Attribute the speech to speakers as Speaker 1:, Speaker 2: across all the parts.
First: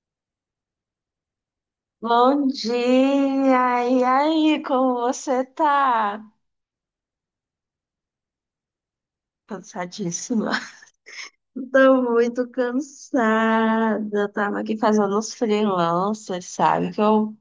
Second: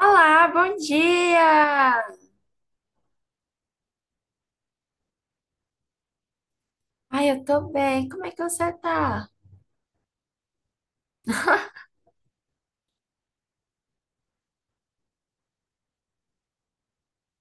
Speaker 1: Olá, bom dia!
Speaker 2: Bom dia! E aí, como você tá?
Speaker 1: Ai, eu tô bem. Como é que você tá?
Speaker 2: Cansadíssima. Tô muito cansada. Eu tava aqui fazendo uns freelancers, sabe? Que eu,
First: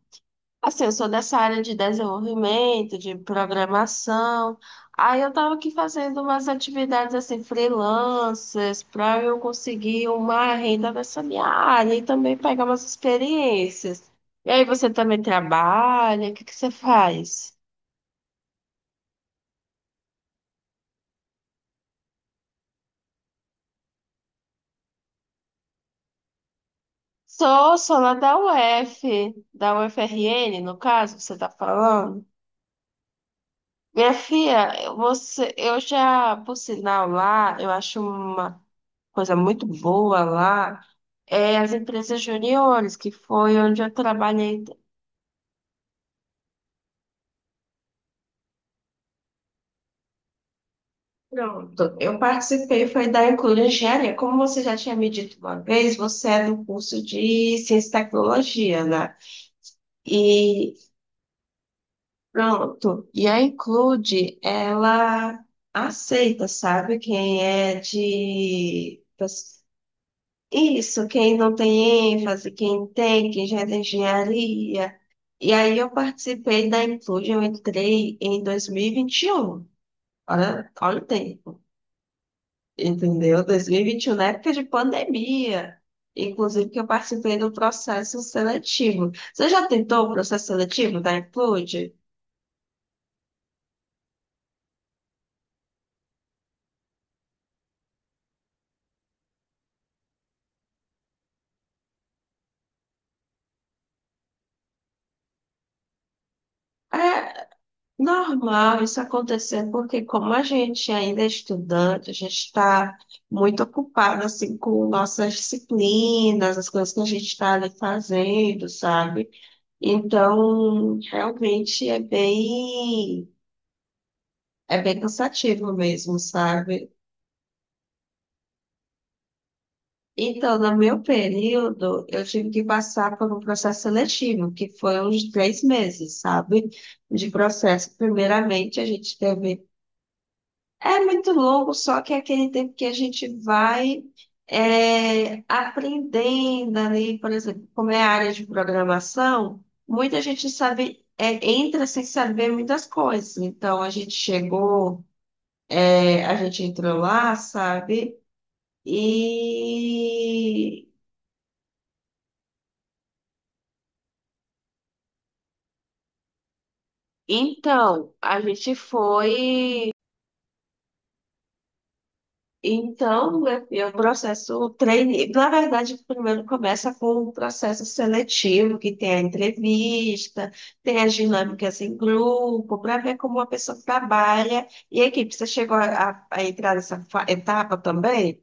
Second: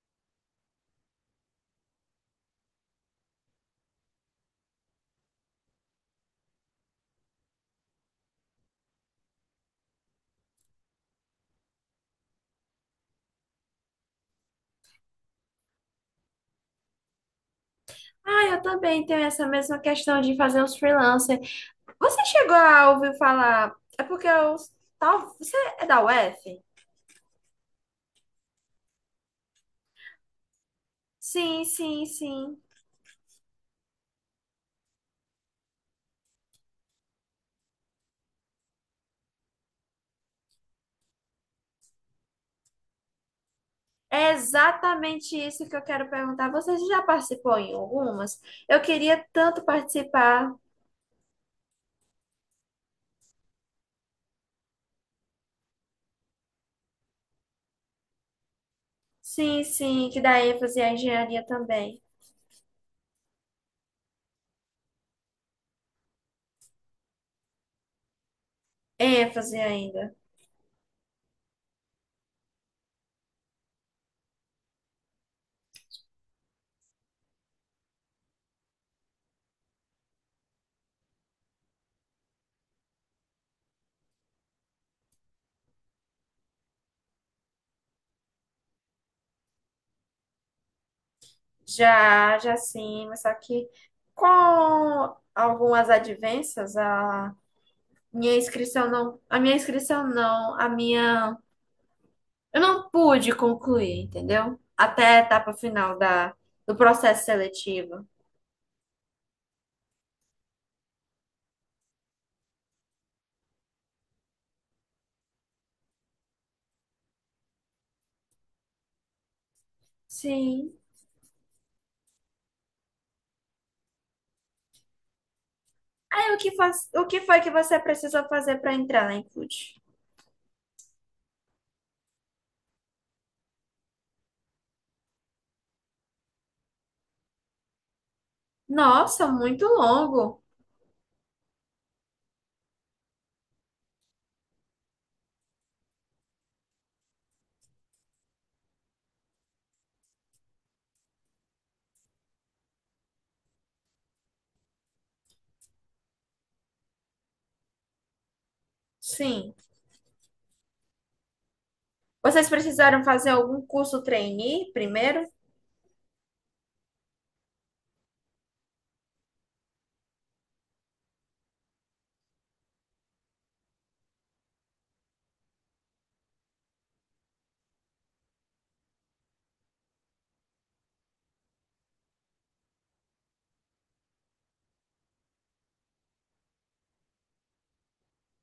Speaker 2: assim, eu sou dessa área de desenvolvimento, de programação. Aí eu tava aqui fazendo umas atividades, assim, freelancers, pra eu conseguir uma renda nessa minha área e também pegar umas experiências. E aí, você também trabalha? O que que você faz?
Speaker 1: Ai, eu também tenho essa mesma questão de fazer uns freelancer. Você chegou a ouvir falar? É porque eu. Tal... Você é da UF?
Speaker 2: Sou lá da UF, da UFRN, no caso, você tá
Speaker 1: Sim, sim,
Speaker 2: falando.
Speaker 1: sim.
Speaker 2: Minha filha, você, eu já, por sinal, lá, eu acho uma coisa muito boa lá, é as empresas juniores, que foi onde eu
Speaker 1: É
Speaker 2: trabalhei.
Speaker 1: exatamente isso que eu quero perguntar. Você já participou em algumas? Eu queria tanto participar.
Speaker 2: Pronto, eu participei, foi da Inclui Engenharia. Como você já tinha me dito uma vez, você é do curso de Ciência e Tecnologia, né?
Speaker 1: Sim, que dá
Speaker 2: e
Speaker 1: ênfase à engenharia também.
Speaker 2: Pronto. E a Include, ela aceita, sabe? Quem é de.
Speaker 1: Ênfase ainda.
Speaker 2: Isso, quem não tem ênfase, quem tem, quem já é da engenharia. E aí eu participei da Include, eu entrei em 2021. Olha o tempo, entendeu? 2021, na época de pandemia. Inclusive que eu participei do processo seletivo. Você já tentou o processo seletivo da Include?
Speaker 1: Já, sim, mas só que com algumas advências, a minha inscrição não, a minha inscrição não, a minha, eu não pude concluir, entendeu? Até a etapa final da, do processo
Speaker 2: É,
Speaker 1: seletivo.
Speaker 2: normal isso acontecer, porque como a gente ainda é estudante, a gente está muito ocupado assim com nossas disciplinas, as coisas que a gente está ali fazendo, sabe?
Speaker 1: Sim.
Speaker 2: Então, realmente é bem cansativo mesmo,
Speaker 1: Aí o que faz,
Speaker 2: sabe?
Speaker 1: o que foi que você precisou fazer para entrar na Include?
Speaker 2: Então, no meu período, eu tive que passar por um processo seletivo, que foi uns três meses, sabe? De processo. Primeiramente, a gente
Speaker 1: Nossa,
Speaker 2: teve.
Speaker 1: muito longo.
Speaker 2: É muito longo, só que é aquele tempo que a gente vai aprendendo ali, por exemplo, como é a área de programação, muita gente sabe, é, entra sem saber muitas coisas. Então, a gente chegou, a gente entrou lá, sabe?
Speaker 1: Sim.
Speaker 2: E
Speaker 1: Vocês precisaram fazer algum curso trainee primeiro?
Speaker 2: então, a gente foi. Então, meu filho, o processo treine, na verdade, primeiro começa com o processo seletivo, que tem a entrevista, tem as dinâmicas em grupo, para ver como a pessoa trabalha. E a equipe, você chegou a entrar nessa etapa também?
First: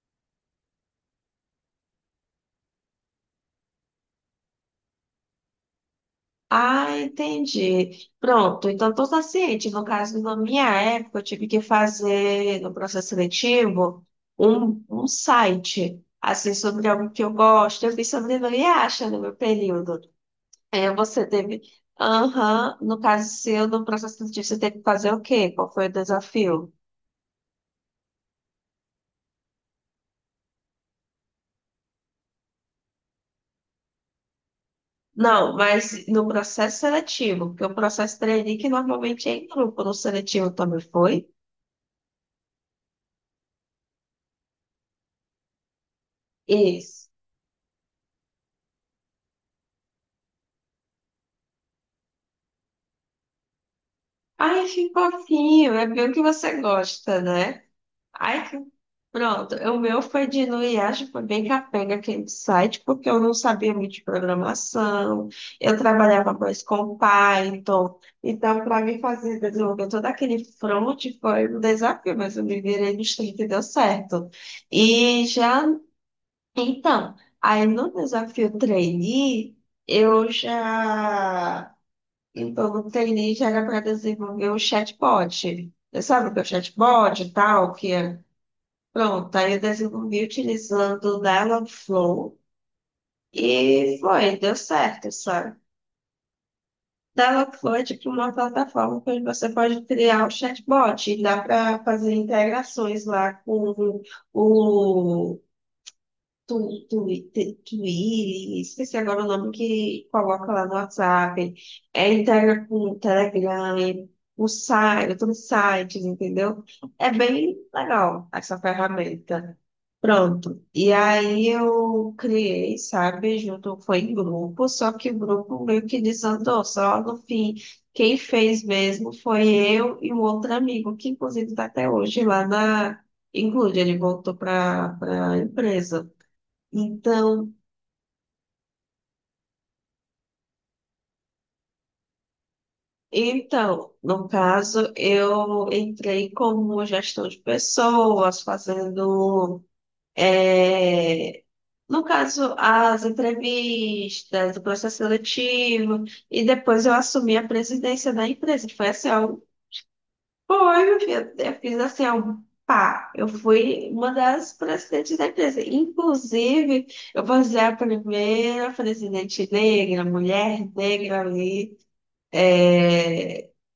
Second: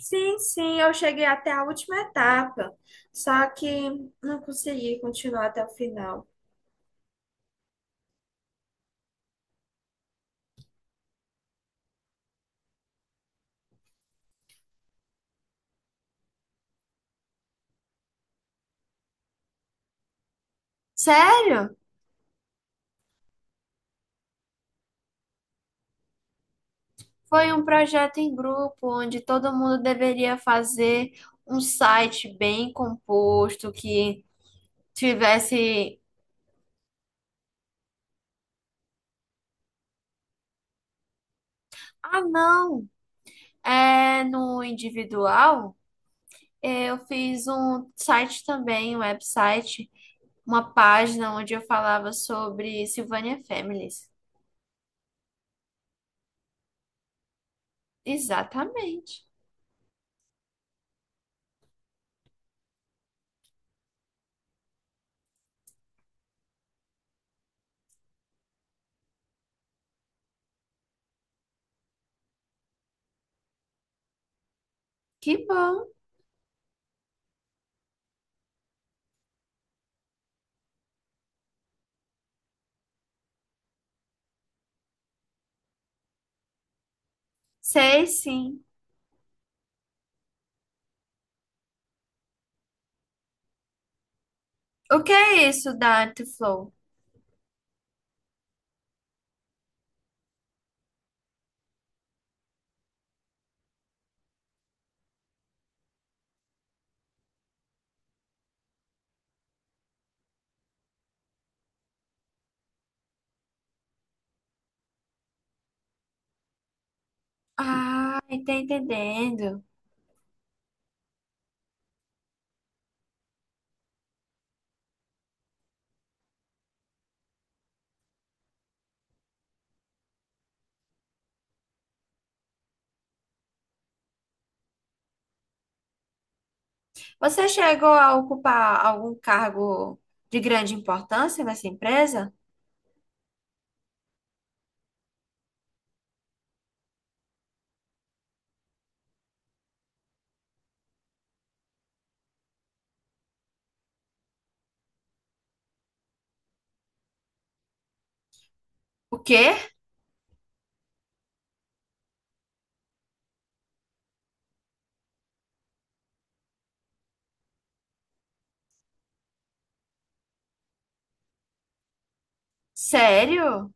Speaker 1: Sim, eu cheguei até a última etapa, só que não consegui continuar até o final.
Speaker 2: Ah, entendi. Pronto, então estou ciente. No caso, na minha época, eu tive que fazer, no processo seletivo, um site, assim, sobre algo que eu gosto. Eu fiz sobre não acha no meu período. É, você teve.
Speaker 1: Sério?
Speaker 2: Aham, no caso seu, no processo seletivo, você teve que fazer o quê? Qual foi o desafio?
Speaker 1: Foi um projeto em grupo onde todo mundo deveria fazer um site bem composto que
Speaker 2: Não,
Speaker 1: tivesse.
Speaker 2: mas no processo seletivo, porque o processo trainee que normalmente é em grupo, no seletivo também foi?
Speaker 1: Ah, não! É no individual. Eu
Speaker 2: Isso.
Speaker 1: fiz um site também, um website, uma página onde eu falava sobre Silvânia Families.
Speaker 2: Ai, que fofinho, é bem o que você gosta, né? Ai, que...
Speaker 1: Exatamente.
Speaker 2: Pronto, o meu foi de no IASP, foi bem capenga aquele site, porque eu não sabia muito de programação, eu trabalhava mais com Python, então para mim fazer desenvolver todo aquele front foi um desafio, mas eu me virei nos 30 e deu certo. E
Speaker 1: Que
Speaker 2: já,
Speaker 1: bom!
Speaker 2: então, aí no desafio trainee, eu já, então no trainee já era para desenvolver o chatbot. Você sabe o que é o chatbot e tal, que
Speaker 1: Sei
Speaker 2: é.
Speaker 1: sim.
Speaker 2: Pronto, aí eu desenvolvi utilizando o Dialogflow e foi, deu
Speaker 1: O
Speaker 2: certo,
Speaker 1: que é
Speaker 2: sabe?
Speaker 1: isso da Artflow?
Speaker 2: Dialogflow é tipo uma plataforma que você pode criar o chatbot e dá para fazer integrações lá com o, Tu, tu, Twilio, esqueci agora o nome que coloca lá no WhatsApp, é, integra com o Telegram, o site, todos os sites, entendeu? É bem
Speaker 1: Ah,
Speaker 2: legal
Speaker 1: tá
Speaker 2: essa ferramenta.
Speaker 1: entendendo.
Speaker 2: Pronto. E aí eu criei, sabe, junto, foi em grupo, só que o grupo meio que desandou, só no fim. Quem fez mesmo foi eu e um outro amigo, que inclusive está até hoje lá na Include, ele voltou para a empresa.
Speaker 1: Você
Speaker 2: Então,
Speaker 1: chegou a ocupar algum cargo de grande importância nessa empresa?
Speaker 2: no caso, eu entrei como gestão de pessoas, fazendo, eh, no caso, as entrevistas, o processo seletivo, e depois eu assumi a presidência da empresa, que foi assim,
Speaker 1: O
Speaker 2: ó,
Speaker 1: quê?
Speaker 2: foi, meu filho, eu fiz assim, ó, pá, eu fui uma das presidentes da empresa, inclusive, eu vou ser a primeira presidente negra, mulher negra ali, é,
Speaker 1: Sério?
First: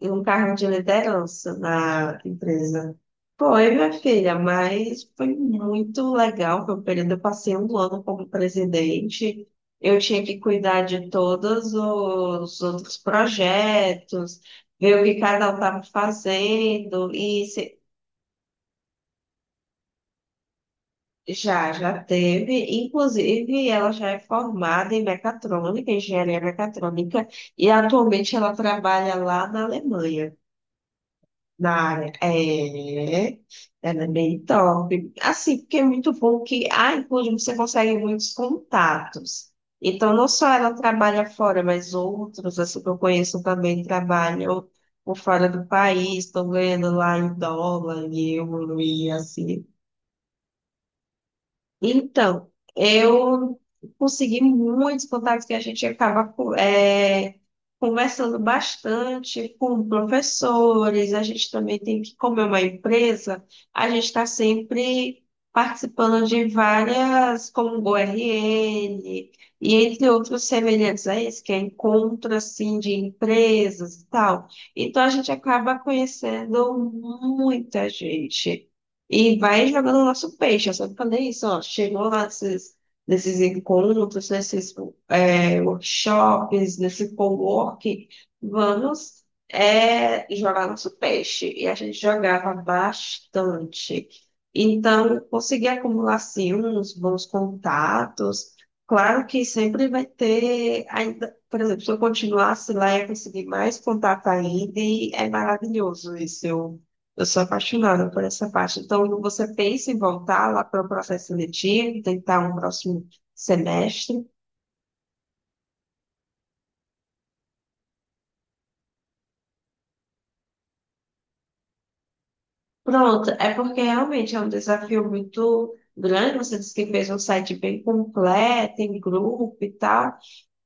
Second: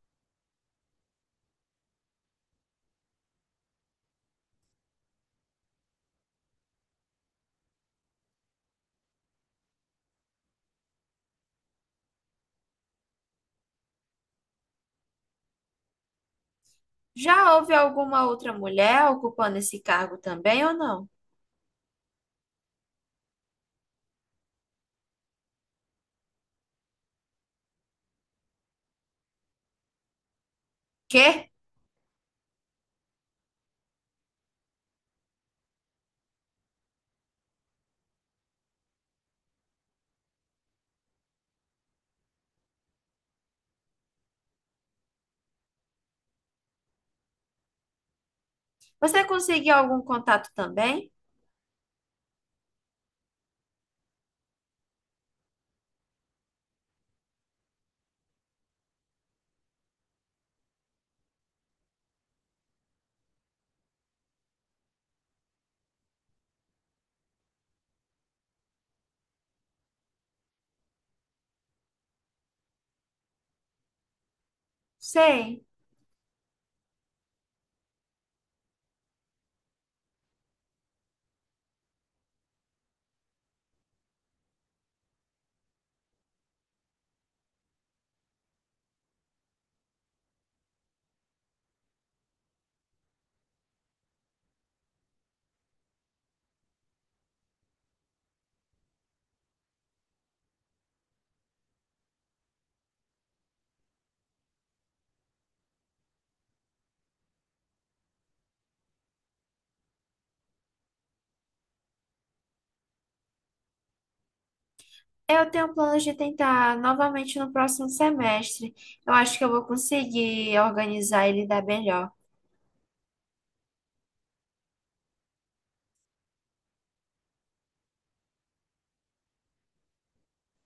Speaker 2: e um cargo de liderança na empresa. Foi, minha filha, mas foi muito legal. Foi um período, eu passei um ano como presidente. Eu tinha que cuidar de todos os outros projetos, ver o que cada um estava fazendo. E
Speaker 1: Já houve alguma outra mulher ocupando esse cargo também ou não?
Speaker 2: já, já teve. Inclusive, ela já é formada em mecatrônica, engenharia mecatrônica, e atualmente ela trabalha lá na Alemanha.
Speaker 1: Quê?
Speaker 2: Na área. É, é, ela é bem top. Assim, porque é muito bom que a Include você consegue muitos contatos. Então, não só ela trabalha fora, mas outros, assim, que eu conheço também trabalham por fora do país, estão ganhando lá em dólar, em euro, e
Speaker 1: Você
Speaker 2: assim.
Speaker 1: conseguiu algum contato também?
Speaker 2: Então, eu consegui muitos contatos que a gente acaba conversando bastante com professores. A gente também tem que, como é uma empresa, a gente está sempre participando de várias, como o ORN, e entre outros semelhantes a esse, que é encontro assim, de empresas e tal. Então, a gente
Speaker 1: Sei.
Speaker 2: acaba conhecendo muita gente. E vai jogando o nosso peixe. Eu sempre falei isso, ó. Chegou lá nesses encontros, nesses workshops, nesse co-work, vamos jogar nosso peixe. E a gente jogava bastante. Então, eu consegui acumular, sim, uns bons contatos. Claro que sempre vai ter, ainda, por exemplo, se eu continuasse lá, ia conseguir mais contato ainda, e é maravilhoso isso. Eu sou apaixonada por essa parte. Então, quando você pensa em voltar lá para o processo seletivo, tentar um próximo semestre.
Speaker 1: Eu tenho planos de tentar novamente no próximo semestre. Eu acho que eu vou conseguir organizar e lidar melhor.
Speaker 2: Pronto, é porque realmente é um desafio muito grande. Você disse que fez um site bem completo, em grupo e tal.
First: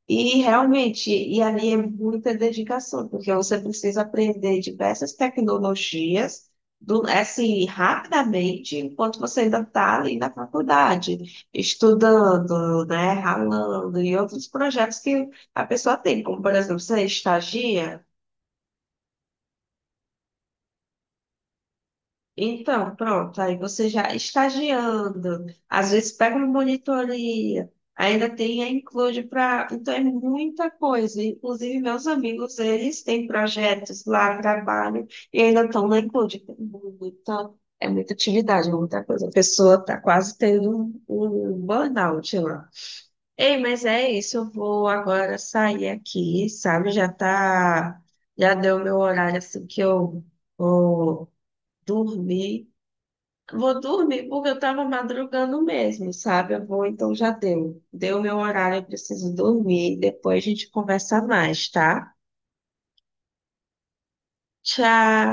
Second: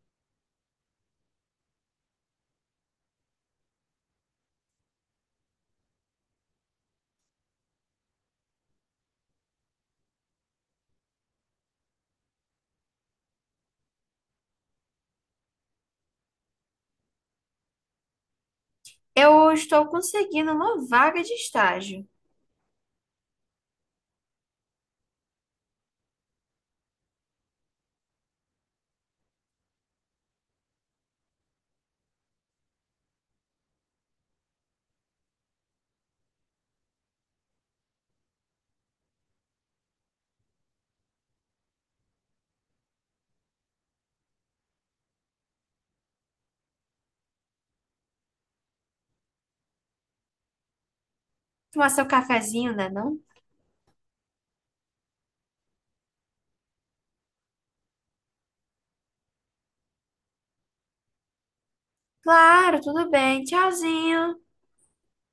Speaker 2: E realmente, e ali é muita dedicação, porque você precisa aprender diversas tecnologias do, assim, rapidamente, enquanto você ainda está ali na faculdade, estudando, né, ralando, e outros projetos que a pessoa tem, como, por exemplo, você estagia,
Speaker 1: Eu estou conseguindo uma vaga de estágio.
Speaker 2: Então, pronto, aí você já estagiando, às vezes pega uma monitoria, ainda tem a include para. Então, é muita coisa. Inclusive, meus amigos, eles têm projetos lá, trabalham, e ainda estão na include. Tem muita- é muita atividade, é muita coisa. A pessoa está quase tendo um burnout lá. Ei, mas é isso, eu vou agora sair aqui, sabe? Já tá, já deu meu horário assim que eu vou
Speaker 1: Tomar seu
Speaker 2: dormir.
Speaker 1: cafezinho, né, não?
Speaker 2: Vou dormir porque eu tava madrugando mesmo, sabe? Eu vou, então já deu. Deu meu horário, eu preciso dormir. Depois a gente conversa mais, tá?
Speaker 1: Claro, tudo bem. Tchauzinho.
Speaker 2: Tchau.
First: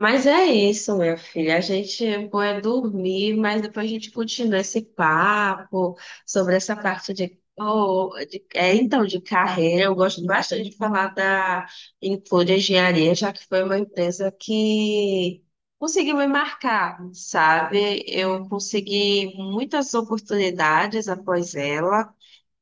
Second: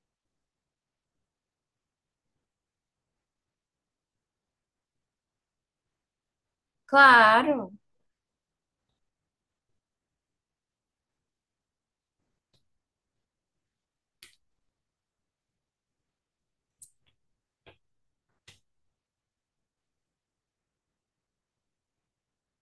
Speaker 2: Mas é isso, minha filha. A gente vai dormir, mas depois a gente continua esse papo sobre essa parte de,
Speaker 1: Claro.
Speaker 2: oh, então, de carreira. Eu gosto bastante de falar da Include Engenharia, já que foi uma empresa que conseguiu me marcar, sabe? Eu consegui muitas oportunidades após ela.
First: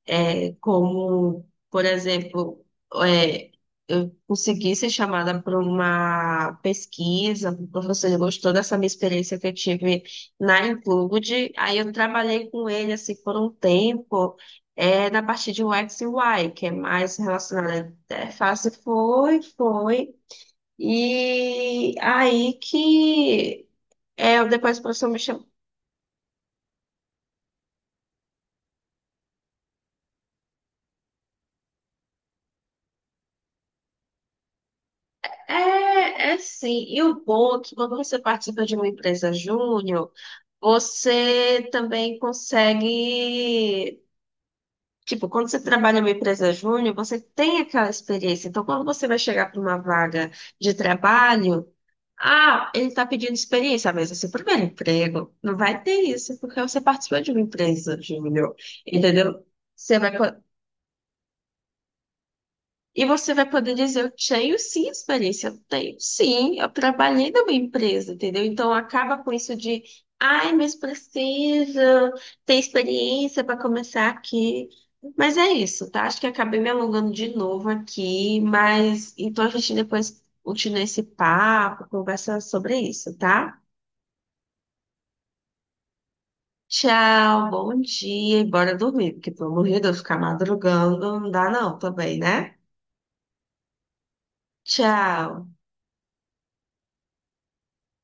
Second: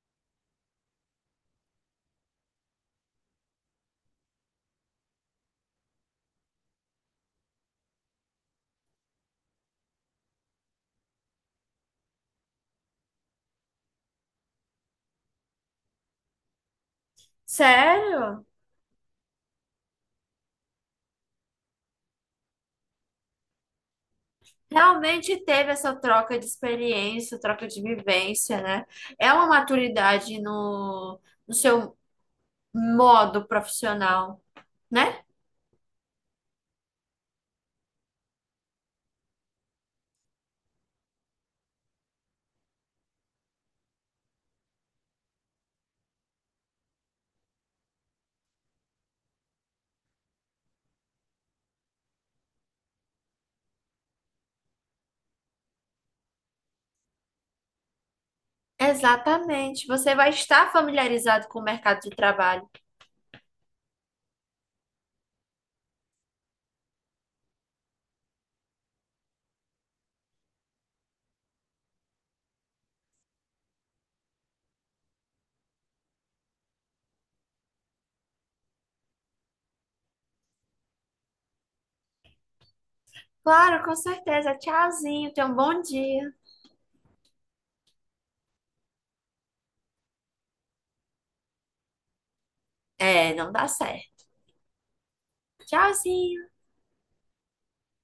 Speaker 2: É, como, por exemplo, é, eu consegui ser chamada para uma pesquisa, o professor gostou dessa minha experiência que eu tive na Include, aí eu trabalhei com ele assim por um tempo, é, na parte de UX e UI, que é mais relacionada à
Speaker 1: Sério?
Speaker 2: interface, foi, e aí que depois o professor me
Speaker 1: Realmente
Speaker 2: chamou.
Speaker 1: teve essa troca de experiência, troca de vivência, né? É uma maturidade no seu modo profissional, né?
Speaker 2: É, é sim. E o bom é que quando você participa de uma empresa júnior, você também consegue. Tipo, quando você trabalha numa empresa júnior, você tem aquela experiência. Então, quando você vai chegar para uma vaga de trabalho, ah, ele está pedindo experiência, mas é seu primeiro emprego. Não vai ter isso, porque você participou de uma empresa júnior, entendeu?
Speaker 1: Exatamente.
Speaker 2: Você vai,
Speaker 1: Você vai estar familiarizado com o mercado de trabalho.
Speaker 2: E você vai poder dizer, eu tenho sim experiência, eu tenho sim, eu trabalhei numa empresa, entendeu? Então acaba com isso de, ai, mas precisa ter experiência para começar aqui. Mas é isso, tá? Acho que acabei me alongando de novo aqui, mas então a gente depois continua esse papo, conversa sobre isso, tá?
Speaker 1: Claro, com certeza. Tchauzinho, tenha um bom dia.
Speaker 2: Tchau, bom dia e bora dormir, porque pelo amor de Deus, ficar madrugando não dá não também, né?
Speaker 1: É, não dá certo.
Speaker 2: Tchau.
Speaker 1: Tchauzinho.